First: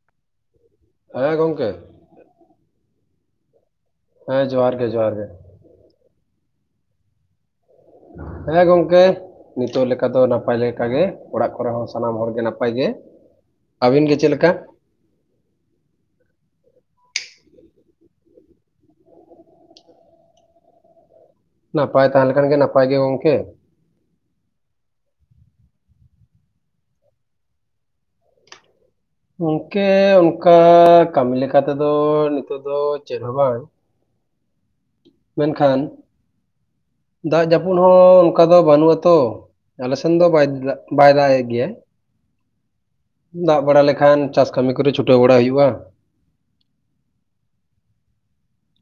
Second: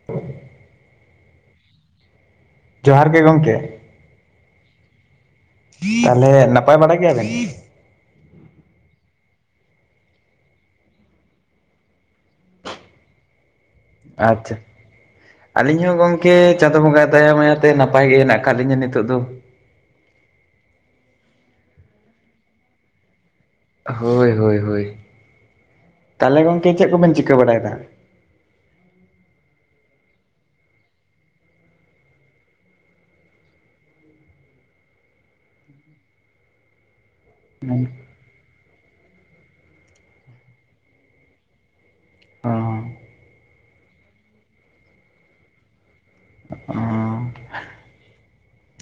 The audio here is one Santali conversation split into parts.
[inaudible] ᱦᱮᱸ ᱜᱚᱢᱠᱮ ᱡᱚᱦᱟᱨ ᱜᱮ ᱜᱚᱢᱠᱮ ᱦᱮᱸ ᱡᱚᱦᱟᱨ ᱜᱮ ᱡᱚᱦᱟᱨ ᱜᱮ ᱛᱟᱦᱚᱞᱮ ᱱᱟᱯᱟᱭ ᱵᱟᱲᱟ ᱜᱮᱭᱟ ᱵᱮᱱ? ᱦᱮᱸ ᱜᱚᱢᱠᱮ ᱱᱤᱛᱚᱜ ᱞᱮᱠᱟ ᱫᱚ ᱱᱟᱯᱟᱭ ᱞᱮᱠᱟᱜᱮ ᱚᱲᱟᱜ ᱠᱚᱨᱮ ᱦᱚᱸ ᱥᱟᱱᱟᱢ ᱦᱚᱲ ᱜᱮ ᱱᱟᱯᱟᱭ ᱜᱮ ᱟᱹᱵᱤᱱ ᱜᱮ ᱪᱮᱫ ᱞᱮᱠᱟ ᱟᱪᱪᱷᱟ᱾ ᱟᱹᱞᱤᱧ ᱦᱚᱸ ᱜᱚᱢᱠᱮ ᱪᱟᱸᱫᱳ ᱵᱚᱸᱜᱟ ᱣᱟᱜ ᱫᱟᱭᱟ ᱢᱟᱭᱟ ᱛᱮ ᱱᱟᱯᱟᱭ ᱜᱮ ᱦᱮᱱᱟᱜ ᱠᱟᱫ ᱞᱤᱧᱟᱹ ᱱᱤᱛᱚᱜ ᱫᱚ ᱱᱟᱯᱟᱭ ᱛᱟᱦᱮᱸ ᱞᱮᱠᱷᱟᱱ ᱜᱮ ᱱᱟᱯᱟᱭ ᱜᱮ ᱜᱚᱢᱠᱮ ᱦᱳᱭ ᱦᱳᱭ ᱦᱳᱭ, ᱛᱟᱦᱚᱞᱮ ᱜᱚᱢᱠᱮ ᱪᱮᱫ ᱠᱚᱵᱮᱱ ᱪᱤᱠᱟᱹ ᱵᱟᱲᱟᱭᱮᱫᱟ? ᱜᱚᱝᱠᱮ ᱚᱱᱠᱟ ᱠᱟᱹᱢᱤ ᱞᱮᱠᱟ ᱛᱮ ᱫᱚ ᱱᱤᱛᱚᱜ ᱫᱚ ᱪᱮᱫ ᱦᱚᱸ ᱵᱟᱝ ᱢᱮᱱᱠᱷᱟᱱ ᱫᱟᱜ ᱡᱟᱹᱯᱩᱫᱽ ᱦᱚᱸ ᱚᱱᱠ ᱚᱱᱠᱟ ᱫᱚ ᱵᱟᱹᱱᱩᱜ ᱟᱛᱚ, ᱟᱞᱮᱥᱮᱱ ᱫᱚ ᱵᱟᱭ ᱫᱟᱜᱮᱫ ᱜᱮᱭᱟ᱾ ᱦᱚᱸ ᱫᱟᱜ ᱵᱟᱲᱟ ᱞᱮᱠᱷᱟᱱ ᱪᱟᱥ ᱠᱟᱹᱢᱤ ᱠᱚᱨᱮ ᱪᱷᱩᱴᱟᱹᱣ ᱵᱟᱲᱟ ᱦᱩᱭᱩᱜᱼᱟ ᱾ [unintelligible]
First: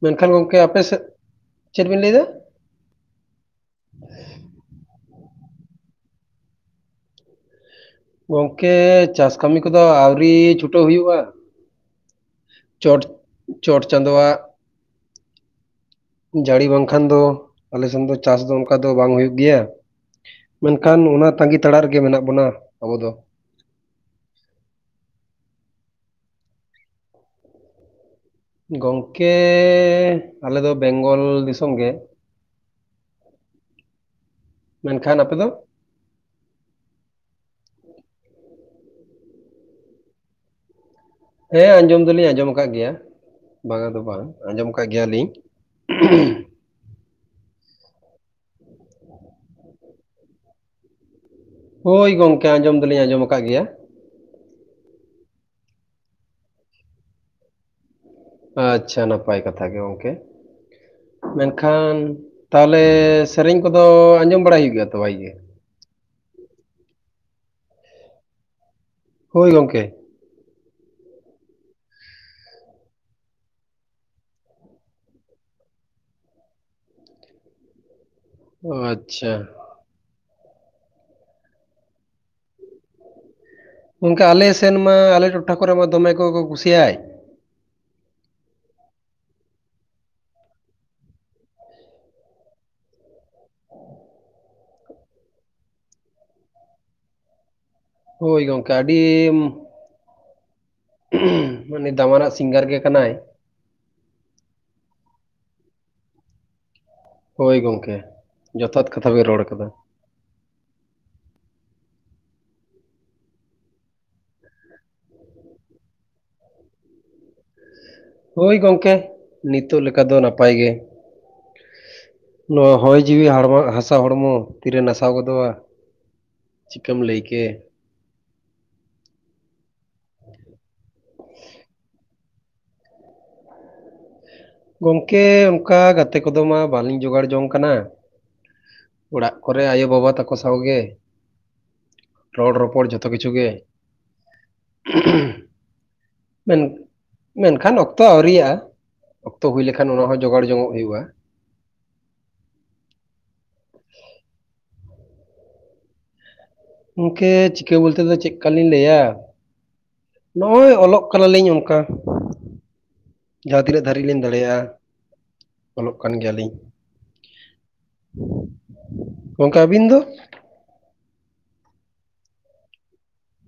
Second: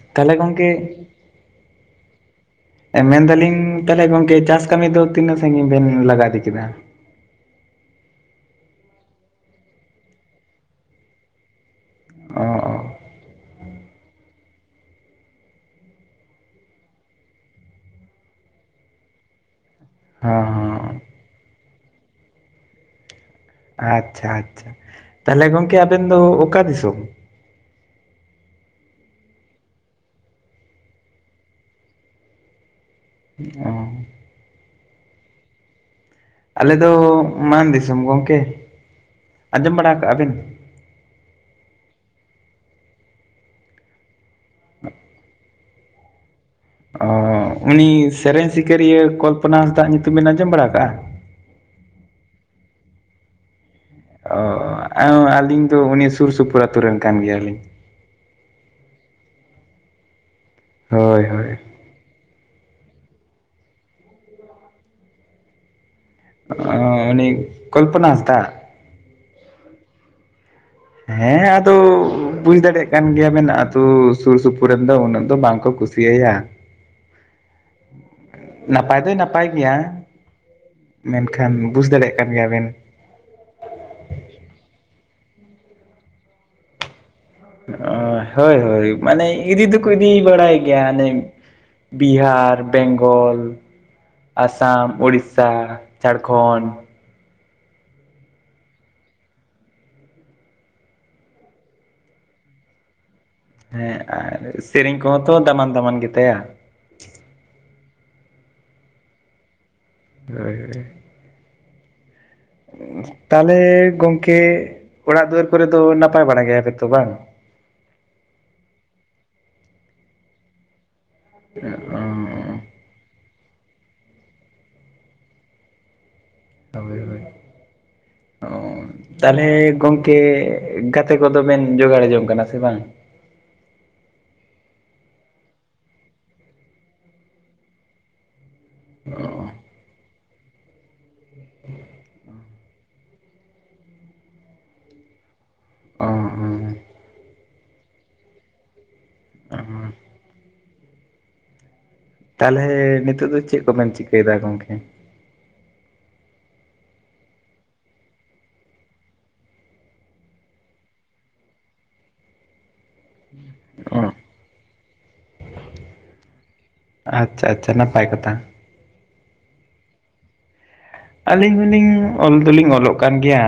ᱢᱮᱱᱠᱷᱟᱱ ᱛᱟᱦᱚᱞᱮ ᱜᱚᱢᱠᱮ ᱜᱚᱝᱠᱮ ᱟᱯᱮ ᱥᱮᱫ ᱪᱮᱫ ᱵᱮᱱ ᱞᱟᱹᱭ ᱮᱫᱟ? ᱮᱸ ᱢᱮᱱᱫᱟᱞᱤᱧ ᱛᱟᱦᱚᱞᱮ ᱜᱚᱢᱠᱮ ᱪᱟᱥ ᱠᱟᱹᱢᱤ ᱫᱚ ᱛᱤᱱᱟᱹᱜ ᱥᱟᱺᱜᱤᱧ ᱵᱮᱱ ᱞᱟᱜᱟ ᱤᱫᱤ ᱠᱮᱫᱟ? ᱜᱚᱢᱠᱮ ᱪᱟᱥ ᱠᱟᱹᱢᱤ ᱠᱚᱫᱚ ᱟᱹᱣᱨᱤ ᱪᱷᱩᱴᱟᱹᱣ ᱦᱩᱭᱩᱜᱼᱟ᱾ ᱚ ᱚ ᱪᱚᱴ ᱪᱚᱴ ᱪᱟᱸᱫᱚᱼᱟ᱾ ᱡᱟᱹᱲᱤ ᱵᱟᱝᱠᱷᱟᱱ ᱫᱚ ᱟᱞᱮᱥᱱ ᱫᱚ ᱪᱟᱥ ᱫᱚ ᱚᱱᱠᱟ ᱫᱚ ᱵᱟᱝ ᱦᱩᱭᱩᱜ ᱜᱮᱭᱟ᱾ ᱦᱚᱸ ᱦᱚᱸ ᱢᱮᱱᱠᱷᱟᱱ ᱚᱱᱟ ᱛᱟᱸᱜᱤ ᱛᱟᱲᱟ ᱨᱮᱜᱮ ᱢᱮᱱᱟᱜ ᱵᱚᱱᱟ ᱟᱵᱚ ᱫᱚ ᱾ ᱟᱪᱪᱷᱟ ᱟᱪᱪᱷᱟ ᱛᱟᱦᱞᱮ ᱜᱚᱢᱠᱮ ᱟᱵᱮᱱ ᱫᱚ ᱚᱠᱟ ᱫᱤᱥᱚᱢ? ᱜᱚᱢᱠᱮ ᱟᱞᱮ ᱫᱚ ᱵᱮᱝᱜᱚᱞ ᱫᱤᱥᱚᱢ ᱜᱮ᱾ ᱚ ᱢᱮᱱᱠᱷᱟᱱ ᱟᱯᱮ ᱫᱚ? ᱟᱞᱮ ᱫᱚ ᱢᱟᱱ ᱫᱤᱥᱚᱢ ᱜᱚᱢᱠᱮ, ᱟᱸᱡᱚᱢ ᱵᱟᱲᱟ ᱟᱠᱟᱜᱼᱟ ᱵᱮᱱ? ᱦᱮᱸ ᱟᱸᱡᱚᱢ ᱫᱚᱞᱤᱧ ᱟᱸᱡᱚᱢ ᱟᱠᱟᱫ ᱜᱮᱭᱟ ᱵᱟᱝᱟ ᱫᱚ ᱵᱟᱝ ᱟᱸᱡᱚᱢ ᱟᱠᱟᱫ ᱜᱮᱭᱟᱞᱤᱧ [unintelligible] ᱚ ᱩᱱᱤ ᱥᱮᱨᱮᱧ ᱥᱤᱠᱟᱹᱨᱤᱭᱟᱹ ᱠᱚᱞᱯᱚᱱᱟ ᱦᱟᱸᱥᱫᱟ ᱧᱩᱛᱩᱢ ᱵᱮᱱ ᱟᱸᱡᱚᱢ ᱵᱟᱲᱟ ᱟᱠᱟᱜᱼᱟ? ᱦᱳᱭ ᱜᱚᱢᱠᱮ ᱟᱸᱡᱚᱢ ᱫᱚᱞᱤᱧ ᱟᱸᱡᱚᱢ ᱟᱠᱟᱫ ᱜᱮᱭᱟ᱾ ᱚ ᱟᱹᱞᱤᱧ ᱫᱚ ᱩᱱᱤ ᱥᱩᱨ ᱥᱩᱯᱩᱨ ᱟᱛᱩ ᱨᱮᱱ ᱠᱟᱱ ᱜᱮᱭᱟᱞᱤᱧ ᱾ ᱟᱪᱪᱷᱟ ᱱᱟᱯᱟᱭ ᱠᱟᱛᱷᱟ ᱜᱮ ᱜᱚᱝᱠᱮ ᱦᱳᱭ ᱦᱳᱭ ᱢᱮᱱᱠᱷᱟᱱ ᱛᱟᱦᱚᱞᱮ ᱥᱮᱨᱮᱧ ᱠᱚᱫᱚ ᱟᱸᱡᱚᱢ ᱵᱟᱲᱟᱭ ᱦᱩᱭᱩᱜᱼᱟ ᱛᱚ ᱵᱷᱟᱭᱜᱮ ᱚ ᱩᱱᱤ ᱠᱚᱞᱯᱱᱟ ᱦᱟᱸᱥᱫᱟ ᱦᱳᱭ ᱜᱚᱢᱠᱮ ᱦᱮᱸ ᱟᱫᱚ ᱵᱩᱡᱽ ᱫᱟᱲᱮᱭᱟᱜ ᱠᱟᱱ ᱜᱮᱭᱟ ᱵᱮᱱ ᱟᱛᱩ ᱥᱩᱨ ᱥᱩᱯᱩᱨ ᱨᱮᱱ ᱫᱚ ᱩᱱᱟᱹᱜ ᱫᱚ ᱵᱟᱝ ᱠᱚ ᱠᱩᱥᱤ ᱠᱩᱥᱤᱭᱟᱭᱟ ᱱᱟᱯᱟᱭ ᱫᱚᱭ ᱟᱪᱪᱷᱟ ᱱᱟᱯᱟᱭ ᱜᱮᱭᱟ᱾ ᱢᱮᱱᱠᱷᱟᱱ ᱵᱩᱡᱽ ᱫᱟᱲᱮᱜ ᱠᱟᱱ ᱜᱮᱭᱟᱵᱮᱱ ᱚᱱᱠᱟ ᱟᱞᱮ ᱥᱮᱱ ᱢᱟ ᱟᱞᱮ ᱴᱚᱴᱷᱟ ᱠᱚᱨᱮ ᱢᱟ ᱫᱚᱢᱮ ᱠᱚᱠᱚ ᱠᱩᱥᱤᱭᱟᱭ᱾ ᱚ ᱦᱳᱭ ᱦᱳᱭ ᱢᱟᱱᱮ ᱤᱫᱤ ᱫᱚᱠᱚ ᱤᱫᱤᱭ ᱵᱟᱲᱟᱭ ᱜᱮᱭᱟ ᱦᱟᱱᱮ ᱵᱤᱦᱟᱨ ᱵᱮᱝᱜᱚᱞ ᱟᱥᱟᱢ, ᱳᱲᱤᱥᱟ, ᱡᱷᱟᱲᱠᱷᱚᱸᱰ᱾ ᱦᱳᱭ ᱜᱚᱝᱠᱮ ᱟᱹᱰᱤᱢ ᱢᱟᱱᱮ ᱫᱟᱢᱟᱱᱟᱜ ᱥᱤᱝᱜᱟᱨ ᱜᱮ ᱠᱟᱱᱟᱭ, ᱦᱮᱸ ᱟᱨ ᱥᱮᱨᱮᱧ ᱠᱚᱦᱚᱸ ᱛᱚ ᱫᱟᱢᱟᱱ ᱫᱟᱢᱟᱱ ᱜᱮᱛᱟᱭᱟ᱾ ᱦᱳᱭ ᱜᱚᱝᱠᱮ ᱡᱚᱛᱷᱟᱛ ᱠᱟᱛᱷᱟ ᱵᱮ ᱨᱚᱲ ᱟᱠᱟᱫᱟ᱾ ᱦᱳᱭ ᱦᱳᱭ᱾ ᱛᱟᱦᱚᱞᱮ ᱜᱚᱝᱠᱮ ᱚᱲᱟᱜ ᱫᱩᱣᱟᱹᱨ ᱠᱚᱨᱮ ᱫᱚ ᱱᱟᱯᱟᱭ ᱵᱟᱲᱟ ᱜᱮᱭᱟᱯᱮ ᱛᱚ ᱵᱟᱝ? ᱦᱳᱭ ᱜᱚᱝᱠᱮ, ᱱᱤᱛᱚᱜ ᱞᱮᱠᱟ ᱫᱚ ᱱᱟᱯᱟᱭ ᱜᱮ᱾ ᱮ ᱚᱸᱻ᱾ ᱱᱚᱣᱟ ᱦᱚᱭ ᱡᱤᱣᱤ ᱦᱚᱲᱢᱚ ᱦᱟᱥᱟ ᱦᱚᱲᱢᱚ ᱛᱤᱨᱮ ᱱᱟᱥᱟᱣ ᱜᱚᱫᱚᱜᱼᱟ [inaudible] ᱚᱸ᱾ ᱪᱤᱠᱟᱹᱢ ᱞᱟᱹᱭ ᱠᱮ ᱛᱟᱦᱚᱞᱮ ᱜᱚᱝᱠᱮ ᱜᱟᱛᱮ ᱠᱚᱫᱚ ᱵᱮᱱ ᱡᱚᱜᱟᱲ ᱡᱚᱝ ᱠᱟᱱᱟ ᱥᱮ ᱵᱟᱝ? ᱜᱚᱝᱠᱮ ᱚᱱᱠᱟ ᱜᱟᱛᱮ ᱠᱚᱫᱚ ᱢᱟ ᱵᱟᱞᱤᱧ ᱡᱚᱜᱟᱲ ᱡᱚᱝ ᱠᱟᱱᱟ᱾ ᱚᱲᱟᱜ ᱚ ᱠᱚᱨᱮ ᱟᱭᱳ ᱵᱟᱵᱟ ᱛᱠᱚ ᱥᱟᱶ ᱜᱮ ᱨᱚᱲ ᱨᱚᱯᱚᱲ ᱡᱚᱛᱚ ᱠᱤᱪᱷᱩ ᱜᱮ, ᱚ ᱢᱮᱱ ᱢᱮᱱᱠᱷᱟᱱ ᱚᱠᱛᱚ ᱟᱹᱣᱨᱤᱭᱟᱜᱼᱟ᱾ ᱚᱠᱛᱚ ᱦᱩᱭ ᱞᱮᱠᱷᱟᱱ ᱚᱱᱟ ᱦᱚᱸ ᱡᱚᱜᱟᱲ ᱡᱚᱝᱚᱜ ᱦᱩᱭᱩᱜᱼᱟ᱾ ᱛᱟᱞᱦᱮ ᱱᱤᱛᱚᱜ ᱫᱚ ᱪᱮᱫ ᱠᱚ ᱵᱮᱢ ᱪᱤᱠᱟᱹᱭᱮᱫᱟ ᱜᱚᱝᱠᱮ? ᱜᱚᱝᱠᱮ ᱪᱤᱠᱟᱹ ᱵᱚᱞ ᱛᱮ ᱫᱚ ᱪᱮᱫᱠᱟ ᱞᱤᱧ ᱞᱟᱹᱭᱟ, ᱱᱚᱜᱼᱚᱭ ᱚᱞᱚᱜ ᱠᱟᱱᱟᱞᱤᱧ ᱚᱱᱠᱟ᱾ ᱡᱟᱦᱟᱸ ᱛᱤᱱᱟᱹᱜ ᱫᱟᱨᱤᱡ ᱚ ᱞᱤᱧ ᱫᱟᱲᱮᱭᱟᱜᱼᱟ, ᱚᱞᱚᱜ ᱠᱟᱱ ᱜᱮᱭᱟᱞᱤᱧ᱾ ᱟᱪᱪᱷᱟ ᱟᱪᱪᱷᱟ ᱱᱟᱯᱟᱭ ᱠᱟᱛᱷᱟ᱾ ᱜᱚᱝᱠᱮ ᱟᱵᱤᱱ ᱫᱚ? ᱟᱹᱞᱤᱧ ᱦᱚᱸᱞᱤᱧ ᱚᱞ ᱫᱚᱞᱤᱧ ᱚᱞᱚᱜ ᱠᱟᱱ ᱜᱮᱭᱟ,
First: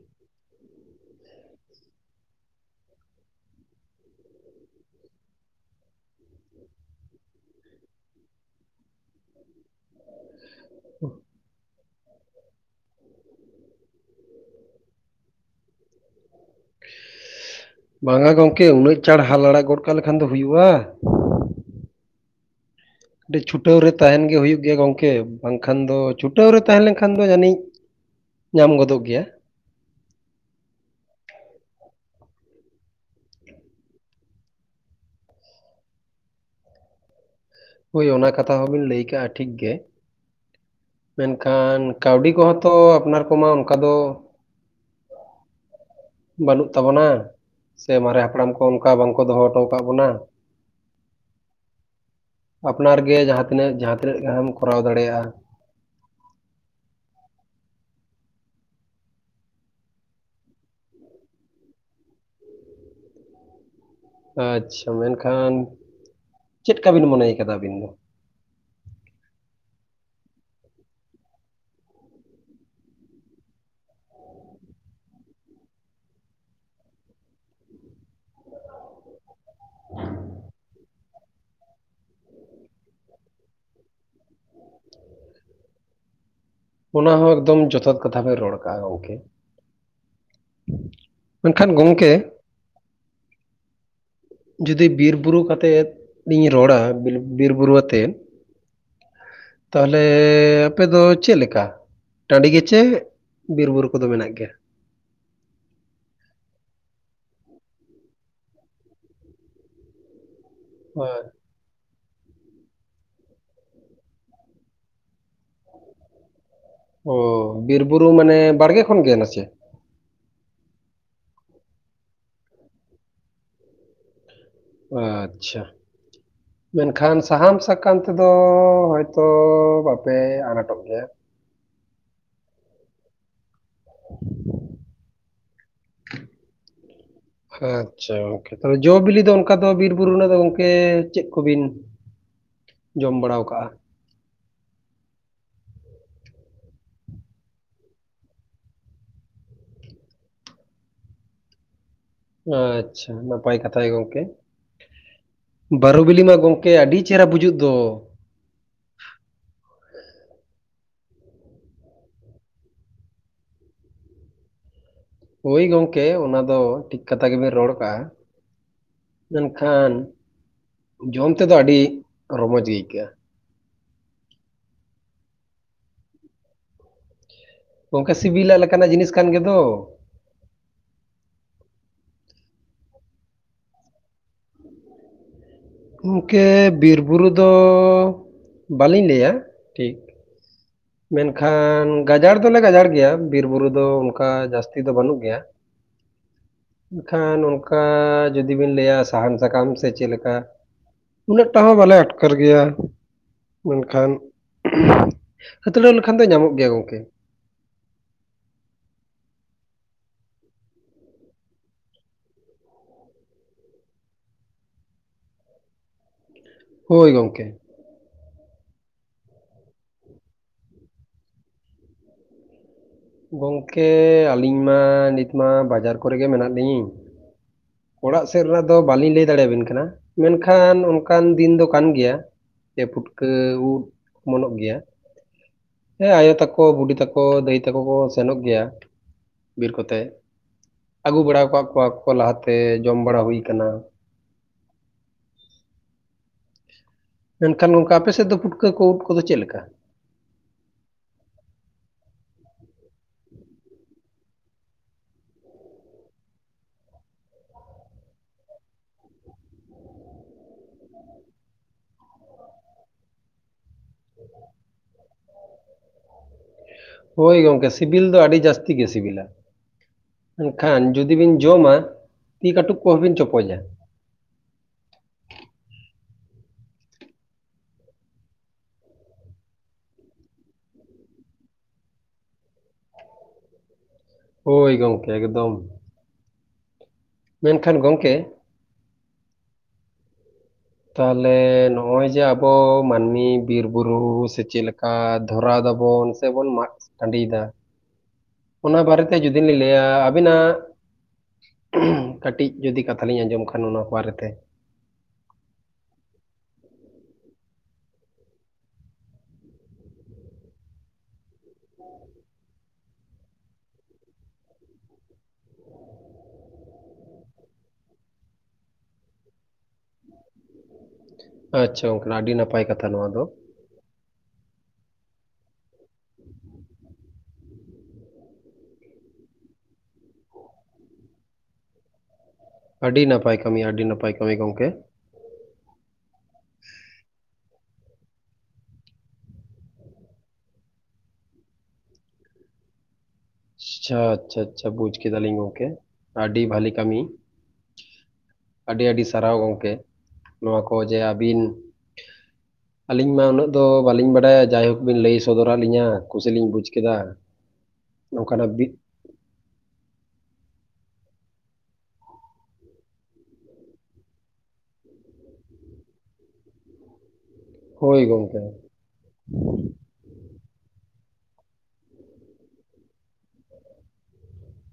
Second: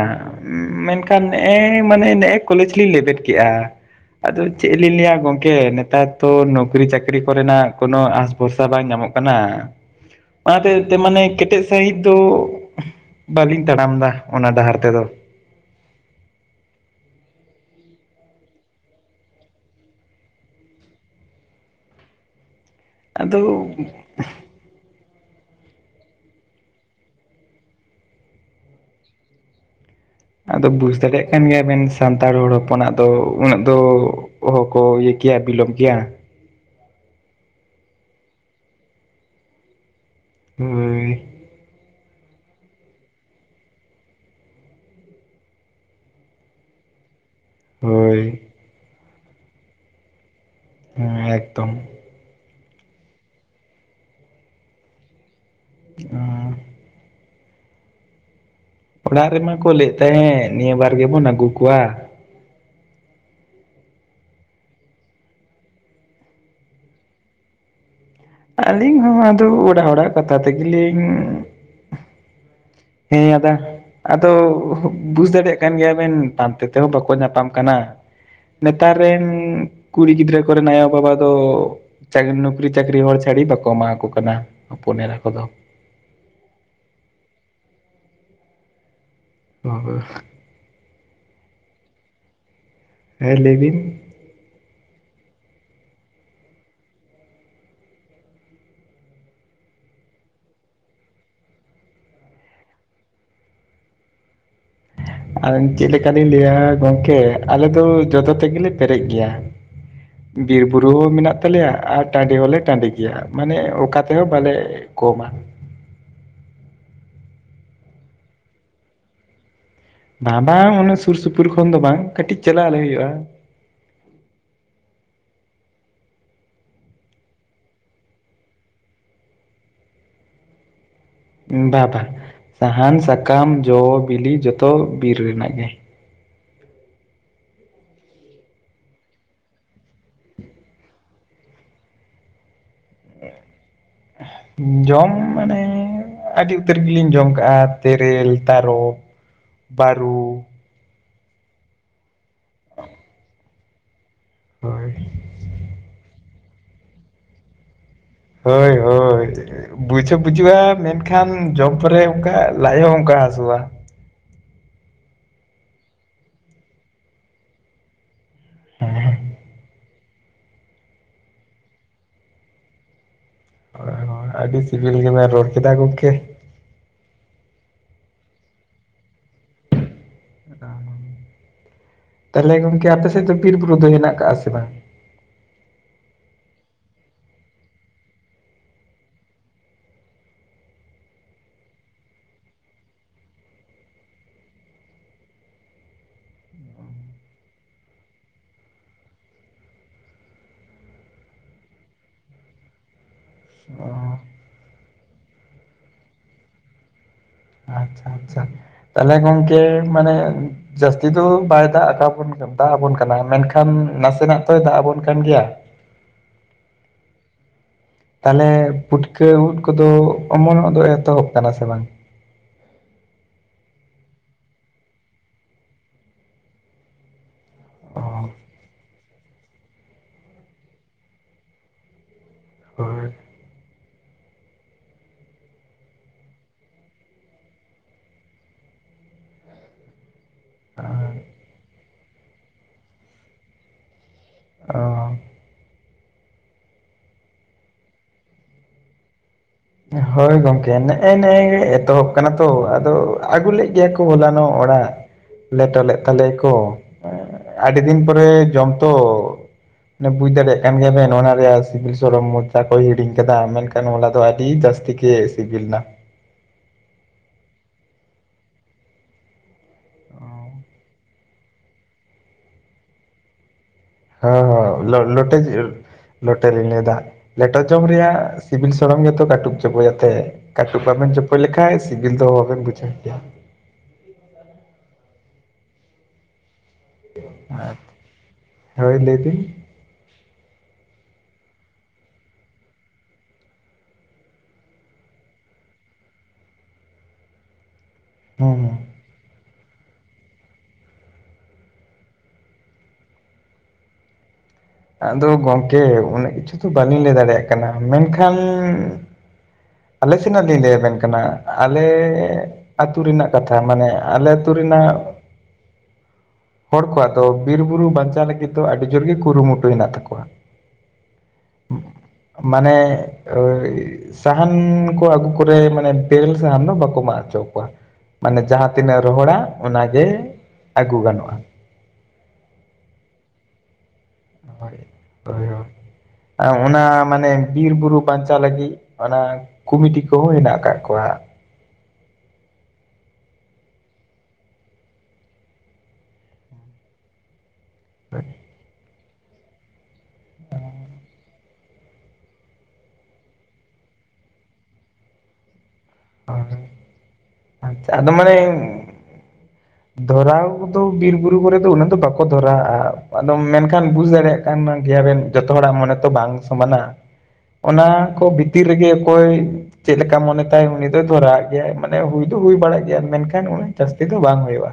ᱢᱮᱱᱠᱷᱟᱱ ᱱᱮᱜᱼᱮ ᱢᱟᱱᱮ ᱱᱮᱜᱼᱮᱭ ᱠᱚᱞᱮᱡᱽ ᱞᱤᱧ ᱞᱮᱵᱮᱫ ᱠᱮᱜᱼᱟ᱾ ᱟᱫᱚ ᱪᱮᱫ ᱞᱤᱧ ᱞᱟᱹᱭᱟ ᱜᱚᱝᱠᱮ ᱱᱮᱛᱟᱨ ᱛᱚ ᱱᱚᱠᱨᱤ ᱪᱟᱹᱠᱨᱤ ᱠᱚ ᱨᱮᱱᱟᱜ ᱠᱳᱱᱳ ᱟᱸᱥ ᱵᱷᱚᱨᱥᱟ ᱵᱟᱝ ᱧᱟᱢᱚᱜ ᱠᱟᱱᱟ, ᱚᱱᱟᱛᱮ ᱛᱮ ᱢᱟᱱᱮ ᱠᱮᱴᱮᱡ ᱥᱟᱺᱦᱤᱡ ᱫᱚ, ᱵᱟᱹᱞᱤᱧ ᱛᱟᱲᱟᱢ ᱮᱫᱟ ᱚᱱᱟ ᱰᱟᱦᱟᱨ ᱛᱮᱫᱚ᱾ ᱵᱟᱝᱟ ᱜᱚᱝᱠᱮ ᱩᱱᱟᱹᱜ ᱪᱟᱲ ᱦᱟᱞ ᱞᱟᱲᱟ ᱜᱚᱫ ᱠᱟᱜ ᱞᱮᱠᱷᱟᱱ ᱫᱚ ᱦᱩᱭᱩᱜᱼᱟ, ᱟᱫᱚ ᱠᱟᱹᱴᱤᱡ ᱪᱷᱩᱴᱟᱹᱣ ᱨᱮ ᱛᱟᱦᱮᱸᱱ ᱜᱮ ᱦᱩᱭᱩᱜ ᱜᱮ ᱜᱚᱝᱠᱮ, ᱵᱟᱝᱠᱷᱟᱱ ᱫᱚ ᱪᱷᱩᱴᱟᱹᱣ ᱨᱮ ᱛᱟᱦᱮᱸ ᱞᱮᱱᱠᱷᱟᱱ ᱫᱚ ᱡᱟᱹᱱᱤᱡ, ᱧᱟᱢ ᱜᱚᱫᱚᱜ ᱜᱮᱭᱟ᱾ ᱟᱫᱚ ᱵᱩᱡᱽ ᱫᱟᱲᱮᱭᱟᱜ ᱠᱟᱱ ᱜᱮᱭᱟ ᱵᱮᱱ ᱥᱟᱱᱛᱟᱲ ᱦᱚᱲ ᱦᱚᱯᱚᱱᱟᱜ ᱫᱚ ᱩᱱᱟᱹᱜ ᱫᱚ ᱚᱦᱚ ᱠᱚ ᱤᱭᱟᱹ ᱠᱮᱭᱟ ᱵᱤᱞᱚᱢ ᱠᱮᱭᱟ᱾ ᱦᱳᱭ ᱚᱱᱟ ᱠᱟᱛᱷᱟ ᱦᱚᱸ ᱵᱤᱱ ᱞᱟᱹᱭ ᱠᱟᱜᱼᱟ ᱴᱷᱤᱠ ᱜᱮ, ᱦᱳᱭ ᱢᱮᱱᱠᱷᱟᱱ ᱠᱟᱹᱣᱰᱤ ᱠᱚᱦᱚᱸ ᱛᱚ ᱟᱯᱱᱟᱨ ᱠᱚᱢᱟ ᱚᱝᱠᱟ ᱫᱚ ᱵᱟᱹᱱᱩᱜ ᱛᱟᱵᱚᱱᱟ, ᱥᱮ ᱢᱟᱨᱮ ᱦᱳᱭ ᱦᱟᱯᱲᱟᱢ ᱠᱚ ᱚᱱᱠᱟ ᱵᱟᱝᱠᱚ ᱫᱚᱦᱚ ᱦᱚᱴᱚ ᱠᱟᱜ ᱵᱚᱱᱟ᱾ ᱦᱮᱸ ᱮᱠᱫᱚᱢ᱾ ᱟᱯᱱᱟᱨ ᱜᱮ ᱡᱟᱦᱟᱸ ᱛᱤᱱᱟᱹᱜ ᱡᱟᱦᱟᱸ ᱛᱤᱱᱟᱹᱜ ᱜᱮᱦᱟᱢ ᱠᱚᱨᱟᱣ ᱫᱟᱲᱮᱭᱟᱜᱼᱟ᱾ [inaudible] ᱚᱲᱟᱜ ᱨᱮᱢᱟ ᱠᱚ ᱞᱟᱹᱭᱮᱫ ᱛᱟᱦᱮᱸᱫ ᱱᱤᱭᱟᱹ ᱵᱟᱨ ᱜᱮᱵᱚᱱ ᱟᱹᱜᱩ ᱠᱚᱣᱟ, ᱟᱪᱪᱷᱟ ᱢᱮᱱᱠᱷᱟᱱ, ᱪᱮᱫᱠᱟ ᱵᱤᱱ ᱢᱚᱱᱮᱭ ᱠᱟᱫᱟ ᱟᱹᱵᱤᱱ ᱫᱚ? ᱟᱹᱞᱤᱧ ᱦᱚᱸ ᱟᱫᱚ ᱚᱲᱟᱜ ᱦᱚᱲᱟᱜ ᱠᱟᱛᱷᱟ ᱛᱮᱜᱮᱞᱤᱧ ᱦᱮᱸ ᱟᱫᱟ᱾ ᱟᱫᱚ ᱵᱩᱡᱷ ᱫᱟᱲᱮᱭᱟᱜ ᱠᱟᱱ ᱜᱮᱭᱟ ᱵᱮᱱ, ᱯᱟᱱᱛᱮ ᱛᱮᱦᱚᱸ ᱵᱟᱠᱚ ᱧᱟᱯᱟᱢ ᱠᱟᱱᱟ᱾ ᱱᱮᱛᱟᱨ ᱨᱮᱱ ᱠᱩᱲᱤ ᱜᱤᱫᱽᱨᱟᱹ ᱠᱚᱨᱮᱱ ᱟᱭᱳ ᱵᱟᱵᱟ ᱫᱚ ᱪᱟᱠᱨᱤ, ᱱᱩᱠᱨᱤ ᱪᱟᱠᱨᱤ ᱦᱚᱲ ᱪᱷᱟᱹᱲᱤ ᱵᱟᱠᱚ ᱮᱢᱟ ᱠᱚ ᱠᱟᱱᱟ ᱦᱚᱯᱚᱱ ᱮᱨᱟ ᱠᱚᱫᱚ᱾ ᱚᱱᱟ ᱦᱚᱸ ᱮᱠᱫᱚᱢ ᱡᱚᱛᱷᱟᱚᱛ ᱠᱟᱛᱷᱟ ᱯᱮ ᱨᱚᱲ ᱟᱠᱟᱫᱟᱼᱟ ᱜᱚᱢᱠᱮ᱾ [unintelligible] ᱢᱮᱱᱠᱷᱟᱱ ᱜᱚᱝᱠᱮ ᱦᱮᱸ ᱞᱟᱹᱭ ᱵᱤᱱ ᱡᱩᱫᱤ ᱵᱤᱨᱵᱩᱨᱩ ᱠᱟᱛᱮᱫ ᱤᱧ ᱨᱚᱲᱟ᱾ ᱵᱤᱨᱵᱩᱨᱩ ᱟᱛᱮ ᱛᱟᱦᱚᱞᱮ ᱟᱯᱮᱫᱚ ᱪᱮᱫ ᱞᱮᱠᱟ? ᱴᱟᱺᱰᱤ ᱜᱮᱪᱮ ᱵᱤᱨ ᱵᱩᱨᱩ ᱠᱚᱫᱚ ᱢᱮᱱᱟᱜ ᱜᱮᱭᱟ? ᱟᱫᱚ ᱪᱮᱫ ᱞᱮᱠᱟᱞᱤᱧ ᱞᱟᱹᱭᱟ ᱜᱚᱝᱠᱮ ᱟᱞᱮ ᱫᱚ ᱡᱚᱛᱚ ᱛᱤᱜᱤᱞᱮ ᱯᱮᱨᱮᱡ ᱜᱮᱭᱟ᱾ ᱵᱤᱨ ᱵᱩᱨᱩ ᱦᱳᱭ, ᱢᱮᱱᱟᱜ ᱛᱟᱞᱮᱭᱟ ᱟᱨ ᱴᱟᱺᱰᱤ ᱦᱚᱸᱞᱮ ᱴᱟᱺᱰᱤ ᱜᱮᱭᱟ, ᱢᱟᱱᱮ ᱚᱠᱟ ᱛᱮᱦᱚᱸ ᱵᱟᱞᱮ ᱠᱚᱢᱟ᱾ ᱚ ᱵᱤᱨ ᱵᱩᱨᱩ ᱢᱟᱱᱮ ᱵᱟᱲᱜᱮ ᱠᱷᱚᱱ ᱜᱮ ᱱᱟᱥᱮ᱾ ᱵᱟᱝ ᱵᱟᱝ ᱚᱱᱟ ᱥᱩᱨ ᱥᱩᱯᱩᱨ ᱠᱷᱚᱱ ᱫᱚ ᱵᱟᱝ ᱠᱟᱹᱴᱤᱡ ᱪᱟᱞᱟᱜ ᱟᱞᱮ ᱦᱩᱭᱩᱜᱼᱟ᱾ ᱟᱪᱪᱷᱟ᱾ [unintelligible] ᱢᱮᱱᱠᱷᱟᱱ ᱥᱟᱦᱟᱱ ᱥᱟᱠᱟᱢ ᱛᱮᱫᱚ ᱦᱚᱭᱛᱚ ᱵᱟᱯᱮ ᱟᱱᱟᱴᱚᱜ ᱜᱮᱭᱟ᱾ ᱵᱟ ᱵᱟ ᱥᱟᱦᱟᱱ ᱥᱟᱠᱟᱢ ᱡᱚ ᱵᱤᱞᱤ ᱡᱚᱛᱚ ᱵᱤᱨ ᱨᱮᱱᱟᱜ ᱜᱮ᱾ [unintelligible] ᱦᱮᱸ ᱟᱪᱪᱷᱟ ᱜᱚᱝᱠᱮ ᱡᱚ ᱵᱤᱞᱤ ᱫᱚ ᱚᱱᱠᱟ ᱫᱚ ᱵᱤᱨᱵᱩᱨᱩ ᱨᱮᱱᱟᱜ ᱫᱚ ᱜᱚᱝᱠᱮ ᱪᱮᱫ ᱠᱚᱵᱤᱱ ᱡᱚᱢ ᱵᱟᱲᱟᱣ ᱠᱟᱜᱼᱟ ᱡᱚᱢ ᱢᱟᱱᱮ ᱟᱹᱰᱤ ᱩᱛᱟᱹᱨ ᱜᱮᱞᱤᱧ ᱡᱚᱢ ᱠᱟᱜᱼᱟ ᱛᱮᱨᱮᱞ ᱛᱟᱨᱚᱵ ᱵᱟᱹᱨᱩ᱾ ᱟᱪᱪᱷᱟ ᱱᱟᱯᱟᱭ ᱠᱟᱛᱷᱟ ᱜᱚᱝᱠᱮ᱾ ᱦᱳᱭ ᱵᱟᱹᱨᱩ ᱵᱤᱞᱤ ᱢᱟ ᱜᱚᱢᱠᱮ ᱟᱹᱰᱤ ᱪᱮᱦᱨᱟ ᱵᱩᱡᱩᱜ ᱫᱚ᱾ ᱦᱳᱭ ᱦᱳᱭ᱾ ᱵᱩᱡ ᱦᱚᱸ ᱵᱩᱡᱩᱜᱼᱟ᱾ ᱢᱮᱱᱠᱷᱟᱱ ᱡᱚᱢ ᱯᱚᱨᱮ ᱚᱱᱠᱟ ᱞᱟᱡ ᱦᱚᱸ ᱚᱱᱠᱟ ᱦᱟᱹᱥᱩᱜᱼᱟ᱾ ᱦᱳᱭ ᱜᱚᱢᱠᱮ ᱚᱱᱟ ᱫᱚ ᱴᱷᱤᱠ ᱠᱟᱛᱷᱟ ᱜᱮᱵᱮᱱ ᱨᱚᱲ ᱠᱟᱜᱼᱟ᱾ ᱦᱮᱸ ᱢᱮᱱᱠᱷᱟᱱ ᱡᱚᱢ ᱛᱮᱫᱚ ᱟᱹᱰᱤ ᱨᱚᱢᱚᱡ ᱜᱮ ᱟᱹᱭᱠᱟᱹᱜᱼᱟ᱾ ᱦᱳᱭ ᱦᱳᱭ ᱟᱹᱰᱤ ᱥᱤᱵᱤᱞ ᱜᱮᱵᱮᱱ ᱨᱚᱲ ᱠᱮᱫᱟ ᱜᱚᱢᱠᱮ᱾ ᱜᱚᱝᱠᱮ ᱥᱤᱵᱤᱞᱟᱜ ᱞᱮᱠᱟᱱᱟᱜ ᱡᱤᱱᱤᱥ ᱠᱟᱱ ᱜᱮᱫᱚ᱾ ᱟᱨ ᱛᱟᱦᱚᱞᱮ ᱜᱚᱝᱠᱮ ᱟᱯᱮ ᱥᱮᱫ ᱫᱚ ᱵᱤᱨ ᱵᱩᱨᱩ ᱫᱚ ᱦᱮᱱᱟᱜ ᱟᱠᱟᱫᱼᱟ ᱥᱮ ᱵᱟᱝ? ᱜᱚᱢᱠᱮ ᱵᱤᱨ ᱵᱩᱨᱩ ᱫᱚ ᱵᱟᱹᱞᱤᱧ ᱞᱟᱹᱭᱟ ᱴᱷᱤᱠ᱾ ᱢᱮᱱᱠᱷᱟᱱ ᱜᱟᱡᱟᱲ ᱫᱚᱞᱮ ᱜᱟᱡᱟᱲ ᱜᱮᱭᱟ ᱵᱤᱨ ᱵᱩᱨᱩ ᱫᱚ ᱚᱱᱠᱟ ᱡᱟᱹᱥᱛᱤ ᱫᱚ ᱵᱟᱹᱱᱩᱜ ᱜᱮᱭᱟ᱾ [unintelligible] ᱮᱱᱠᱷᱟᱱ ᱚᱱᱠᱟ ᱡᱩᱫᱤ ᱵᱤᱱ ᱞᱟᱹᱭᱟ ᱥᱟᱦᱟᱱ ᱥᱟᱠᱟᱢ ᱥᱮ ᱪᱮᱫ ᱞᱮᱠᱟ ᱩᱱᱟᱹᱜ ᱴᱟ ᱦᱚᱸ ᱵᱟᱞᱮ ᱟᱴᱠᱟᱨ ᱜᱮᱭᱟ, ᱚ ᱢᱮᱱᱠᱷᱟᱱ ᱦᱟᱹᱛᱲᱟᱹᱣ ᱞᱮᱠᱷᱟᱱ ᱫᱚ ᱧᱟᱢᱚᱜ ᱜᱮᱭᱟ ᱜᱚᱝᱠᱮ᱾ ᱟᱪᱪᱷᱟ ᱟᱪᱪᱷᱟ, ᱛᱟᱦᱚᱞᱮ ᱜᱚᱝᱠᱮ ᱢᱟᱱᱮ ᱡᱟᱹᱥᱛᱤ ᱫᱚ ᱵᱟᱭ ᱫᱟᱜ ᱟᱠᱟ ᱵᱚᱱ ᱫᱟᱜ ᱟᱵᱚᱱ ᱠᱟᱱᱟ ᱢᱮᱱᱠᱷᱟᱱ ᱱᱟᱥᱮᱱᱟᱜ ᱫᱚᱚᱭ ᱫᱟᱜ ᱟᱵᱚᱱ ᱠᱟᱱ ᱜᱮᱭᱟ᱾ [unintelligible] ᱦᱳᱭ ᱜᱚᱢᱠᱮ᱾ ᱛᱟᱦᱚᱞᱮ ᱯᱩᱴᱠᱟᱹ ᱩᱫ ᱠᱚᱫᱚ ᱚᱢᱚᱱᱚᱜ ᱫᱚ ᱮᱛᱚᱦᱚᱵ ᱠᱟᱱᱟ ᱥᱮ ᱵᱟᱝ? ᱜᱚᱝᱠᱮ ᱟᱹᱞᱤᱧ ᱢᱟ ᱱᱤᱛᱢᱟ ᱵᱟᱡᱟᱨ ᱠᱚᱨᱮᱜᱮ ᱢᱮᱱᱟᱜ ᱞᱤᱧ᱾ ᱚ ᱚᱲᱟᱜ ᱥᱮᱫ ᱨᱮᱱᱟᱜ ᱫᱚ ᱵᱟᱹᱞᱤᱧ ᱞᱟᱹᱭ ᱫᱟᱲᱮᱭᱟᱵᱤᱱ ᱠᱟᱱᱟ, ᱢᱮᱱᱠᱷᱟᱱ ᱚᱱᱠᱟᱱ ᱫᱤᱱ ᱫᱚ ᱠᱟᱱ ᱜᱮᱭᱟ ᱡᱮ ᱦᱳᱭ ᱯᱩᱴᱠᱟᱹ ᱩᱫ ᱚᱢᱚᱱᱚᱜ ᱜᱮᱭᱟ, ᱦᱮᱸ ᱟᱭᱳ ᱛᱟᱠᱚ, ᱵᱩᱰᱤ ᱛᱟᱠᱚ, ᱫᱟᱹᱭ ᱛᱮᱠᱚ ᱠᱚ ᱥᱮᱱᱚᱜ ᱜᱮᱭᱟ ᱵᱤᱨ ᱠᱚᱛᱮ ᱟᱹᱜᱩ ᱵᱟᱲᱟᱣ ᱠᱟᱫ ᱠᱚᱣᱟ ᱠᱚ ᱞᱟᱦᱟᱛᱮ ᱡᱚᱢ ᱵᱟᱲᱟ ᱦᱩᱭ ᱟᱠᱟᱱᱟ ᱾ ᱚᱻ ᱾ ᱢᱮᱱᱠᱷᱟᱱ ᱚᱱᱠᱟ ᱟᱯᱮ ᱥᱮᱫ ᱫᱚ ᱯᱩᱴᱠᱟᱹ ᱠᱚ ᱩᱫ ᱠᱚᱫᱚ ᱪᱮᱫ ᱞᱮᱠᱟ? ᱦᱳᱭ ᱜᱚᱝᱠᱮ, ᱱᱮᱜᱼᱮ ᱱᱮᱜᱼᱮ ᱜᱮ ᱮᱛᱚᱦᱚᱵ ᱠᱟᱱᱟ ᱛᱚ ᱟᱫᱚ ᱟᱹᱜᱩ ᱞᱮᱫ ᱜᱮᱭᱟ ᱠᱚ ᱦᱚᱞᱟᱱᱚᱜ ᱚᱲᱟᱜ ᱞᱮᱴᱚ ᱞᱮᱫ ᱛᱟᱞᱮᱭᱟᱠᱚ ᱟᱹᱰᱤ ᱫᱤᱱ ᱯᱚᱨᱮ ᱡᱚᱢ ᱛᱚ ᱢᱟᱱᱮ ᱵᱩᱡ ᱫᱟᱲᱮᱭᱟᱜ ᱠᱟᱱ ᱜᱮᱭᱟ ᱵᱮᱱ ᱚᱱᱟ ᱨᱮᱭᱟᱜ ᱥᱤᱵᱤᱞ ᱥᱚᱲᱚᱢ ᱢᱚᱪᱟ ᱠᱚ ᱦᱤᱲᱤᱧ ᱠᱟᱫᱟ ᱢᱮᱱᱠᱷᱟᱱ ᱦᱚᱞᱟ ᱫᱚ ᱟᱹᱰᱤ ᱡᱟᱹᱥᱛᱤ ᱜᱮ ᱥᱤᱵᱤᱞᱱᱟ ᱾ ᱦᱳᱭ ᱜᱚᱝᱠᱮ, ᱥᱤᱵᱤᱞ ᱫᱚ ᱟᱹᱰᱤ ᱡᱟᱹᱥᱛᱤ ᱜᱮ ᱥᱤᱵᱤᱞᱟ ᱾ ᱢᱮᱱᱱᱠᱷᱟᱱ ᱡᱩᱫᱤ ᱵᱤᱱ ᱡᱚᱢᱟ ᱛᱤ ᱠᱟᱹᱴᱩᱠ ᱠᱚᱦᱚᱸ ᱵᱤᱱ ᱪᱚᱯᱚᱡᱟ ᱾ ᱦᱚ ᱦᱚ ᱞᱚ ᱞᱚᱴᱮ ᱞᱤᱴᱮ ᱞᱤᱧ ᱞᱟᱭ ᱫᱟ, ᱞᱮᱴᱚ ᱡᱚᱢ ᱨᱮᱭᱟᱜ ᱥᱤᱵᱤᱞ ᱥᱚᱲᱚᱢ ᱡᱚᱛᱚ ᱠᱟᱹᱴᱩᱵ ᱪᱚᱯᱚᱡ ᱠᱟᱛᱮ ᱾ ᱠᱟᱹᱴᱩᱵ ᱵᱟᱵᱮᱱ ᱪᱚᱯᱚᱡ ᱞᱮᱠᱷᱟᱡ ᱥᱤᱵᱤᱞ ᱫᱚ ᱵᱟᱵᱮᱱ ᱵᱩᱡᱷᱟᱹᱣ ᱠᱮᱭᱟ ᱾ ᱦᱳᱣ ᱜᱚᱢᱠᱮ ᱮᱠᱫᱚᱢ ᱾ ᱢᱮᱱᱠᱷᱟᱱ ᱜᱚᱝᱠᱮ ᱾ ᱦᱳᱣ ᱞᱟᱹᱭ ᱵᱮᱱ ᱾ ᱛᱟᱦᱚᱞᱮ ᱱᱚᱜ-ᱚᱭ ᱡᱮ ᱟᱵᱚ ᱢᱟᱹᱱᱢᱤ ᱵᱤᱨ ᱵᱩᱨᱩ ᱥᱮ ᱪᱮᱫ ᱞᱮᱠᱟ ᱫᱷᱚᱨᱟᱣ ᱫᱟᱵᱚᱱ ᱥᱮ ᱵᱚᱱ ᱢᱟᱜ ᱴᱟᱺᱰᱤᱭᱮᱫᱟ, ᱦᱩᱸ ᱦᱩᱸ ᱚᱱᱟ ᱵᱟᱨᱮᱛᱮ ᱡᱩᱫᱤ ᱞᱤᱧ ᱞᱟᱹᱭᱟ ᱟᱵᱤᱱᱟᱜ ᱠᱟᱹᱴᱤᱡ ᱡᱩᱫᱤ ᱠᱟᱛᱷᱟᱞᱤᱧ ᱟᱸᱡᱚᱢ ᱠᱷᱟᱱ ᱚᱱᱟ ᱵᱟᱨᱮᱛᱮ ᱾ ᱟᱫᱚ ᱜᱚᱝᱠᱮ ᱩᱱᱟᱹᱜ ᱠᱤᱪᱷᱩ ᱫᱚ ᱵᱟᱹᱞᱤᱧ ᱞᱟᱹᱭ ᱫᱟᱲᱮᱭᱟᱜ ᱠᱟᱱᱟ, ᱢᱮᱱᱠᱷᱟᱱ ᱟᱞᱮ ᱥᱮᱱᱟᱜ ᱞᱤᱧ ᱞᱟᱹᱭ ᱟᱵᱮᱱ ᱠᱟᱱᱟ ᱟᱞᱮ ᱟᱹᱛᱩ ᱨᱮᱱᱟᱜ ᱠᱟᱛᱷᱟ ᱢᱟᱱᱮ ᱟᱞᱮ ᱟᱹᱛᱩ ᱨᱮᱱᱟᱜ ᱦᱚᱲ ᱠᱚᱣᱟᱜ ᱫᱚ ᱵᱤᱨ ᱵᱩᱨᱩ ᱵᱟᱧᱪᱟᱣ ᱞᱟᱹᱜᱤᱫ ᱫᱚ ᱟᱹᱰᱤ ᱡᱳᱨ ᱜᱮ ᱠᱩᱨᱩᱢᱩᱴᱩ ᱦᱮᱱᱟᱜ ᱛᱟᱠᱚᱣᱟ ᱟᱪᱪᱷᱟ ᱜᱚᱝᱠᱮ ᱟᱹᱰᱤ ᱾ ᱱᱟᱯᱟᱭ ᱢᱟᱱᱮ ᱠᱟᱛᱷᱟ ᱱᱚᱣᱟ ᱫᱚ᱾ ᱥᱟᱦᱟᱱ ᱠᱚ ᱟᱹᱜᱩ ᱠᱚᱨᱮ ᱢᱟᱱᱮ ᱵᱮᱨᱮᱞ ᱥᱟᱦᱟᱱ ᱫᱚ ᱵᱟᱠᱚ ᱢᱟᱜ ᱦᱚᱪᱚ ᱟᱠᱚᱣᱟ ᱾ ᱢᱟᱱᱮ ᱡᱟᱦᱟᱸ ᱛᱤᱱᱟᱹᱜ ᱨᱚᱦᱚᱲᱟ ᱚᱱᱟ ᱜᱮ ᱟᱹᱜᱩ ᱜᱟᱱᱚᱜᱼᱟ᱾ ᱟᱹᱰᱤ ᱱᱟᱯᱟᱭ ᱠᱟᱹᱢᱤ ᱟᱹᱰᱤ ᱱᱟᱯᱟᱭ᱾ ᱠᱟᱹᱢᱤ ᱜᱚᱝᱠᱮ᱾ [unintelligible] ᱟᱨ ᱚᱱᱟ ᱢᱟᱱᱮ ᱵᱤᱨ ᱵᱩᱨᱩ ᱵᱟᱧᱪᱟᱜ ᱞᱟᱹᱜᱤᱫ ᱚᱱᱟ ᱠᱚᱢᱤᱴᱤ ᱠᱚᱦᱚᱸ ᱦᱮᱱᱟᱜ ᱟᱠᱟᱫ ᱠᱚᱣᱟ᱾ ᱟᱪᱪᱷᱟ ᱟᱪᱪᱷᱟ ᱟᱪᱪᱷᱟ ᱵᱩᱡᱽ ᱠᱮᱫᱟᱞᱤᱧ ᱜᱚᱝᱠᱮ ᱟᱹᱰᱤ ᱵᱷᱟᱞᱤ ᱠᱟᱹᱢᱤ᱾ [unintelligible] ᱟᱹᱰᱤ ᱟᱹᱰᱤ ᱥᱟᱨᱦᱟᱣ ᱜᱚᱢᱠᱮ ᱱᱚᱣᱟ ᱠᱚ ᱡᱮ ᱟᱹᱵᱤᱱ ᱟᱹᱞᱤᱧ ᱢᱟ ᱩᱱᱟᱹᱜ ᱫᱚ ᱵᱟᱹᱞᱤᱧ ᱵᱟᱰᱟᱭᱟ ᱡᱟᱭ ᱦᱳᱠ ᱵᱤᱱ ᱞᱟᱹᱭ ᱥᱚᱫᱚᱨᱟᱫ ᱞᱤᱧᱟᱹ᱾ ᱠᱩᱥᱤ ᱚ ᱞᱤᱧ ᱵᱩᱡ ᱠᱮᱫᱟ ᱟᱪᱪᱷᱟ ᱟᱫᱚ ᱢᱟᱱᱮ ᱱᱚᱝᱠᱟᱱᱟᱜ ᱵᱤ ᱫᱷᱚᱨᱟᱣ ᱠᱚᱫᱚ ᱵᱤᱨ ᱵᱩᱨᱩ ᱠᱚᱨᱮ ᱫᱚ ᱩᱱᱟᱹᱜ ᱫᱚ ᱵᱟᱠᱚ ᱫᱷᱚᱨᱟᱣᱟᱜ-ᱟ, ᱟᱫᱚᱢ ᱢᱮᱱᱠᱷᱟᱱ ᱵᱩᱡ ᱫᱟᱲᱮᱭᱟᱜ ᱠᱟᱱ ᱜᱮᱭᱟᱵᱮᱱ ᱡᱚᱛᱚ ᱦᱚᱲᱟᱜ ᱢᱚᱱᱮ ᱛᱚ ᱵᱟᱝ ᱥᱚᱢᱟᱱᱟ ᱾ ᱦᱳᱭ ᱚᱱᱟ ᱠᱚ ᱜᱚᱢᱠᱮ ᱵᱷᱤᱛᱤᱨ ᱨᱮᱜᱮ ᱚᱠᱚᱭ ᱪᱮᱫ ᱞᱮᱠᱟ ᱢᱚᱱᱮ ᱛᱟᱭ ᱩᱱᱤ ᱫᱷᱚᱨᱟᱣᱮᱫ ᱜᱮᱭᱟᱭ ᱢᱟᱱᱮ ᱦᱩᱭ ᱫᱚ ᱦᱩᱭ ᱵᱟᱲᱟᱜ ᱜᱮᱭᱟ, ᱢᱮᱱᱠᱷᱟᱱ ᱩᱱᱟᱹᱜ ᱡᱟᱹᱥᱛᱤ ᱫᱚ ᱵᱟᱝ ᱦᱩᱭᱩᱜ-ᱟ᱾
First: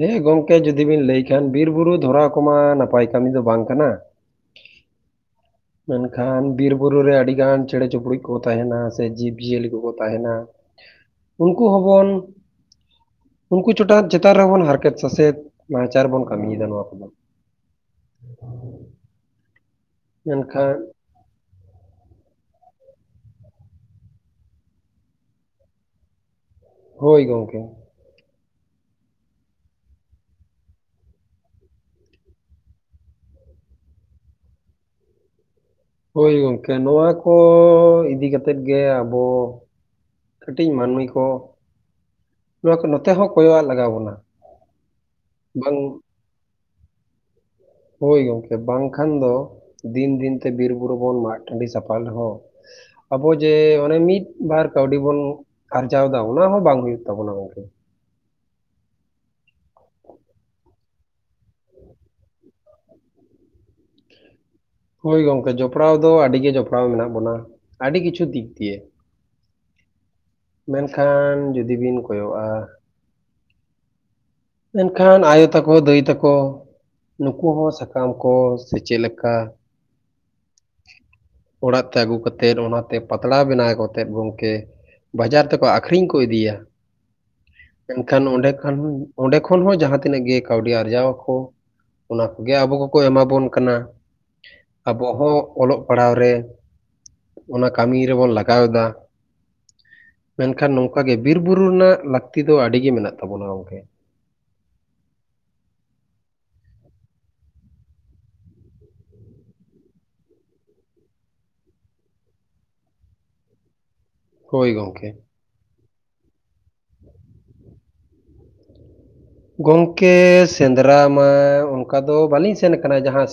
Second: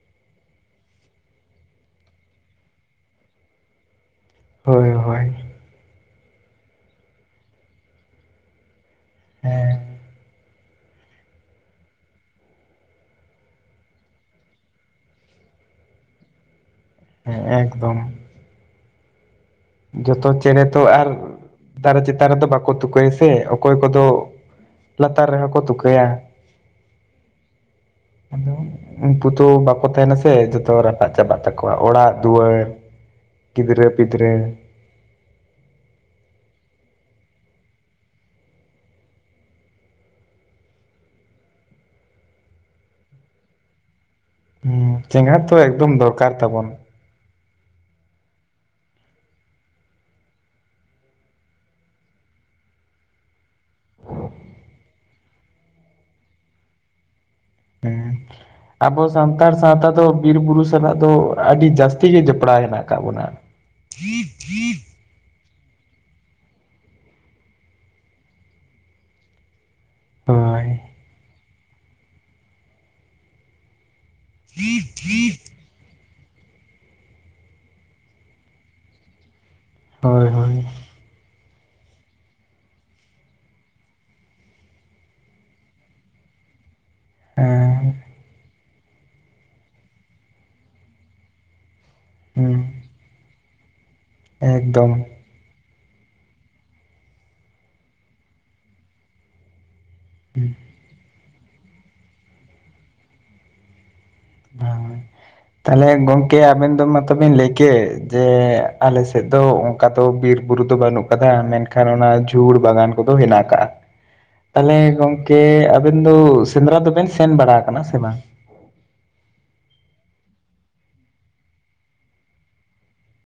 ᱦᱮᱸ, ᱜᱚᱢᱠᱮ ᱡᱩᱫᱤ ᱵᱤᱱ ᱞᱟᱹᱭ ᱠᱷᱟᱱ ᱵᱤᱨ ᱵᱩᱨᱩ ᱫᱷᱚᱨᱟᱣ ᱠᱚᱢᱟ ᱱᱟᱯᱟᱭ ᱠᱟᱹᱢᱤ ᱫᱚ ᱵᱟᱝ ᱠᱟᱱᱟ᱾ ᱦᱳᱭ ᱦᱳᱭ ᱾ ᱢᱮᱱᱠᱷᱟᱱ ᱵᱤᱨ ᱵᱩᱨᱩ ᱨᱮ ᱟᱹᱰᱤ ᱜᱟᱱ ᱪᱮᱸᱬᱮ ᱪᱩᱯᱩᱲᱩᱪ ᱠᱚ ᱛᱟᱦᱮᱸᱱᱟ ᱾ ᱥᱮ ᱡᱤᱵᱽᱼᱡᱤᱭᱟᱹᱞᱤ ᱦᱮᱸ ᱠᱚᱠᱚ ᱛᱟᱦᱮᱸᱱᱟ ᱩᱱᱠᱩ ᱦᱚᱸᱵᱚᱱ ᱩᱱᱠᱩ ᱪᱚᱴᱟᱛ ᱪᱮᱛᱟᱱ ᱨᱮᱵᱚᱱ ᱦᱟᱨᱠᱮᱛ ᱥᱟᱥᱮᱛ ᱱᱟᱦᱟ ᱪᱟᱨ ᱵᱚᱱ ᱠᱟᱹᱢᱤᱭᱮᱫᱟ ᱱᱚᱣᱟ ᱠᱚᱫᱚ᱾ ᱦᱮᱸ ᱮᱠᱫᱚᱢ, ᱡᱚᱛᱚ ᱪᱮᱸᱬᱮ ᱢᱮᱱᱠᱷᱟᱱ ᱛᱚ ᱟᱨ ᱫᱟᱨᱮ ᱪᱮᱛᱟᱱ ᱨᱮᱫᱚ ᱵᱟᱠᱚ ᱛᱩᱠᱟᱹᱭᱟ ᱥᱮ, ᱚᱠᱚᱭ ᱠᱚᱫᱚᱼᱼ ᱞᱟᱛᱟᱨ ᱨᱮᱦᱚᱸ ᱠᱚ ᱛᱩᱠᱟᱹᱭᱟ᱾ ᱦᱳᱣ ᱜᱚᱝᱠᱮ, ᱟᱫᱚᱼᱼ ᱩᱱᱠᱩᱛᱩ ᱵᱟᱠᱚ ᱛᱟᱦᱮᱸᱱᱟ ᱥᱮ ᱡᱚᱛᱚ ᱨᱟᱯᱟᱜ ᱪᱟᱵᱟᱜ ᱛᱟᱠᱚᱣᱟ ᱚᱲᱟᱜ, ᱫᱩᱣᱟᱹᱨ, ᱜᱤᱫᱽᱨᱟᱹ, ᱯᱤᱫᱽᱨᱟᱹ, ᱦᱳᱣ, ᱜᱚᱝᱠᱮ ᱱᱚᱣᱟ ᱠᱚ ᱤᱫᱤ ᱠᱟᱛᱮᱫ ᱜᱮ ᱟᱵᱚᱼᱼ ᱠᱟᱹᱴᱤᱡ ᱢᱟᱹᱱᱢᱤ ᱠᱚ ᱱᱚᱣᱟ ᱠᱚ ᱱᱚᱛᱮ ᱦᱚᱸ ᱠᱚᱭᱚᱼᱟᱜ ᱞᱟᱜᱟᱣᱟ ᱵᱚᱱᱟ᱾ ᱦᱩ, ᱪᱮᱸᱜᱟ ᱛᱚ ᱮᱠᱫᱚᱢ ᱵᱟᱝ ᱫᱚᱨᱠᱟᱨ ᱛᱟᱵᱚᱱ ᱦᱳᱣ ᱜᱚᱢᱠᱮ ᱵᱟᱝᱠᱷᱟᱱ ᱫᱚ ᱫᱤᱱ ᱫᱤᱱ ᱛᱮ ᱵᱤᱨ ᱵᱩᱨᱩ ᱵᱚᱱ ᱢᱟᱜ ᱴᱟᱺᱰᱤ ᱥᱟᱯᱷᱟ ᱨᱮᱦᱚᱸ ᱟᱵᱚ ᱡᱮ ᱚᱱᱮ ᱢᱤᱫ ᱵᱟᱨ ᱠᱟᱹᱣᱰᱤ ᱵᱚᱱ ᱟᱨᱡᱟᱣᱫᱟ ᱚᱱᱟ ᱦᱚᱸ ᱵᱟᱝ ᱦᱩᱭᱩᱜ ᱛᱟᱵᱚᱱᱟ ᱜᱚᱢᱠᱮ᱾ ᱦᱚᱢ [inaudible] ᱟᱵᱚ ᱥᱟᱱᱛᱟᱲ ᱥᱟᱶᱛᱟ ᱫᱚ ᱵᱤᱨ ᱵᱩᱨᱩ ᱥᱟᱞᱟᱜ ᱫᱚ ᱟᱹᱰᱤ ᱡᱟᱹᱥᱛᱤ ᱜᱮ ᱡᱚᱯᱲᱟᱣ ᱦᱮᱱᱟᱜ ᱟᱠᱟᱫ ᱵᱚᱱᱟ᱾ [inaudible] ᱦᱳᱣ ᱜᱚᱝᱠᱮ ᱡᱚᱯᱲᱟᱣ ᱫᱚ ᱟᱹᱰᱤ ᱜᱮ ᱡᱚᱯᱲᱟᱣ ᱢᱮᱱᱟᱜ ᱵᱚᱱᱟ ᱟᱹᱰᱤ ᱠᱤᱪᱷᱩ ᱫᱤᱠ ᱫᱤᱭᱮ᱾ ᱦᱳᱭ ᱢᱮᱱᱠᱷᱟᱱ ᱡᱩᱫᱤ ᱵᱤᱱ ᱠᱚᱭᱚᱜ-ᱟ, ᱢᱮᱱ ᱠᱷᱟᱱ ᱟᱭᱚ ᱛᱟᱠᱚ ᱫᱟᱹᱭ ᱛᱟᱠᱚ ᱱᱩᱠᱩ ᱦᱚᱸ ᱥᱟᱠᱟᱢ ᱠᱚ ᱥᱮ ᱪᱮᱫ ᱞᱮᱠᱟ ᱦᱳᱭ ᱦᱳᱭ ᱚᱲᱟᱜ ᱛᱮ ᱟᱹᱜᱩ ᱠᱟᱛᱮᱫ ᱚᱱᱟᱛᱮ ᱯᱟᱛᱲᱟ ᱵᱮᱱᱟᱣ ᱠᱟᱛᱮᱫ ᱜᱚᱢᱠᱮ ᱵᱟᱡᱟᱨ ᱛᱮᱠᱚ ᱟᱠᱷᱨᱤᱧ ᱠᱚ ᱤᱫᱤᱭᱟ᱾ ᱦᱮᱸ ᱢᱮᱱᱠᱷᱟᱱ ᱚᱸᱰᱮ ᱠᱷᱚᱱ ᱚᱸᱰᱮ ᱠᱷᱚᱱ ᱦᱚᱸ ᱡᱟᱦᱟᱸᱛᱤᱱᱟᱹᱜ ᱜᱮ ᱠᱟᱹᱣᱰᱤ ᱟᱨᱡᱟᱣ ᱟᱠᱚ ᱚᱱᱟ ᱠᱚᱜᱮ ᱦᱩᱸ ᱟᱵᱚ ᱠᱚᱠᱚ ᱮᱢᱟᱵᱚᱱ ᱠᱟᱱᱟ᱾ ᱮᱠᱫᱚᱢ ᱚ ᱚᱞᱚᱜ ᱯᱟᱲᱦᱟᱣ ᱨᱮ ᱚᱱᱟ ᱠᱟᱹᱢᱤ ᱨᱮᱵᱚᱱ ᱞᱟᱜᱟᱣ ᱮᱫᱟ ᱦᱩᱸ ᱢᱮᱱᱠᱷᱟᱱ ᱱᱚᱝᱠᱟ ᱜᱮ ᱵᱤᱨ ᱵᱩᱨᱩ ᱨᱮᱱᱟᱜ ᱞᱟᱹᱠᱛᱤ ᱫᱚ ᱟᱹᱰᱤ ᱜᱮ ᱢᱮᱱᱟᱜ ᱛᱟᱵᱚᱱᱟ ᱜᱚᱝᱠᱮ ᱦᱚᱢᱻ ᱛᱟᱦᱚᱞᱮ ᱜᱚᱝᱠᱮ ᱟᱵᱮᱱ ᱫᱚ ᱢᱟᱛᱚ ᱵᱮᱱ ᱞᱟᱹᱭ ᱠᱮᱫ ᱡᱮ ᱟᱞᱮᱥᱮᱫ ᱫᱚᱼᱼ ᱠᱟ ᱫᱚ ᱵᱤᱨ ᱵᱩᱨᱩ ᱫᱚ ᱵᱟᱹᱱᱩᱜ ᱠᱟᱫᱟ ᱢᱮᱱᱠᱷᱟᱱ ᱚᱱᱟ ᱡᱷᱩᱲ ᱵᱟᱜᱟᱱ ᱠᱚᱫᱚ ᱦᱮᱱᱟᱜ ᱟᱠᱟᱜᱼᱟ᱾ ᱛᱟᱦᱚᱞᱮ ᱜᱚᱝᱠᱮ ᱟᱵᱮᱱ ᱫᱚ ᱥᱮᱸᱫᱽᱨᱟ ᱫᱚᱵᱮᱱ ᱥᱮᱱ ᱵᱟᱲᱟ ᱠᱟᱱᱟ ᱥᱮ ᱵᱟᱝ? ᱜᱚᱢᱠᱮ ᱥᱮᱸᱫᱽᱨᱟ ᱢᱟ ᱚᱱᱠᱟ ᱫᱚ ᱵᱟᱹᱞᱤᱧ ᱥᱮᱱ ᱠᱟᱱᱟ ᱡᱟᱦᱟᱸᱼᱼ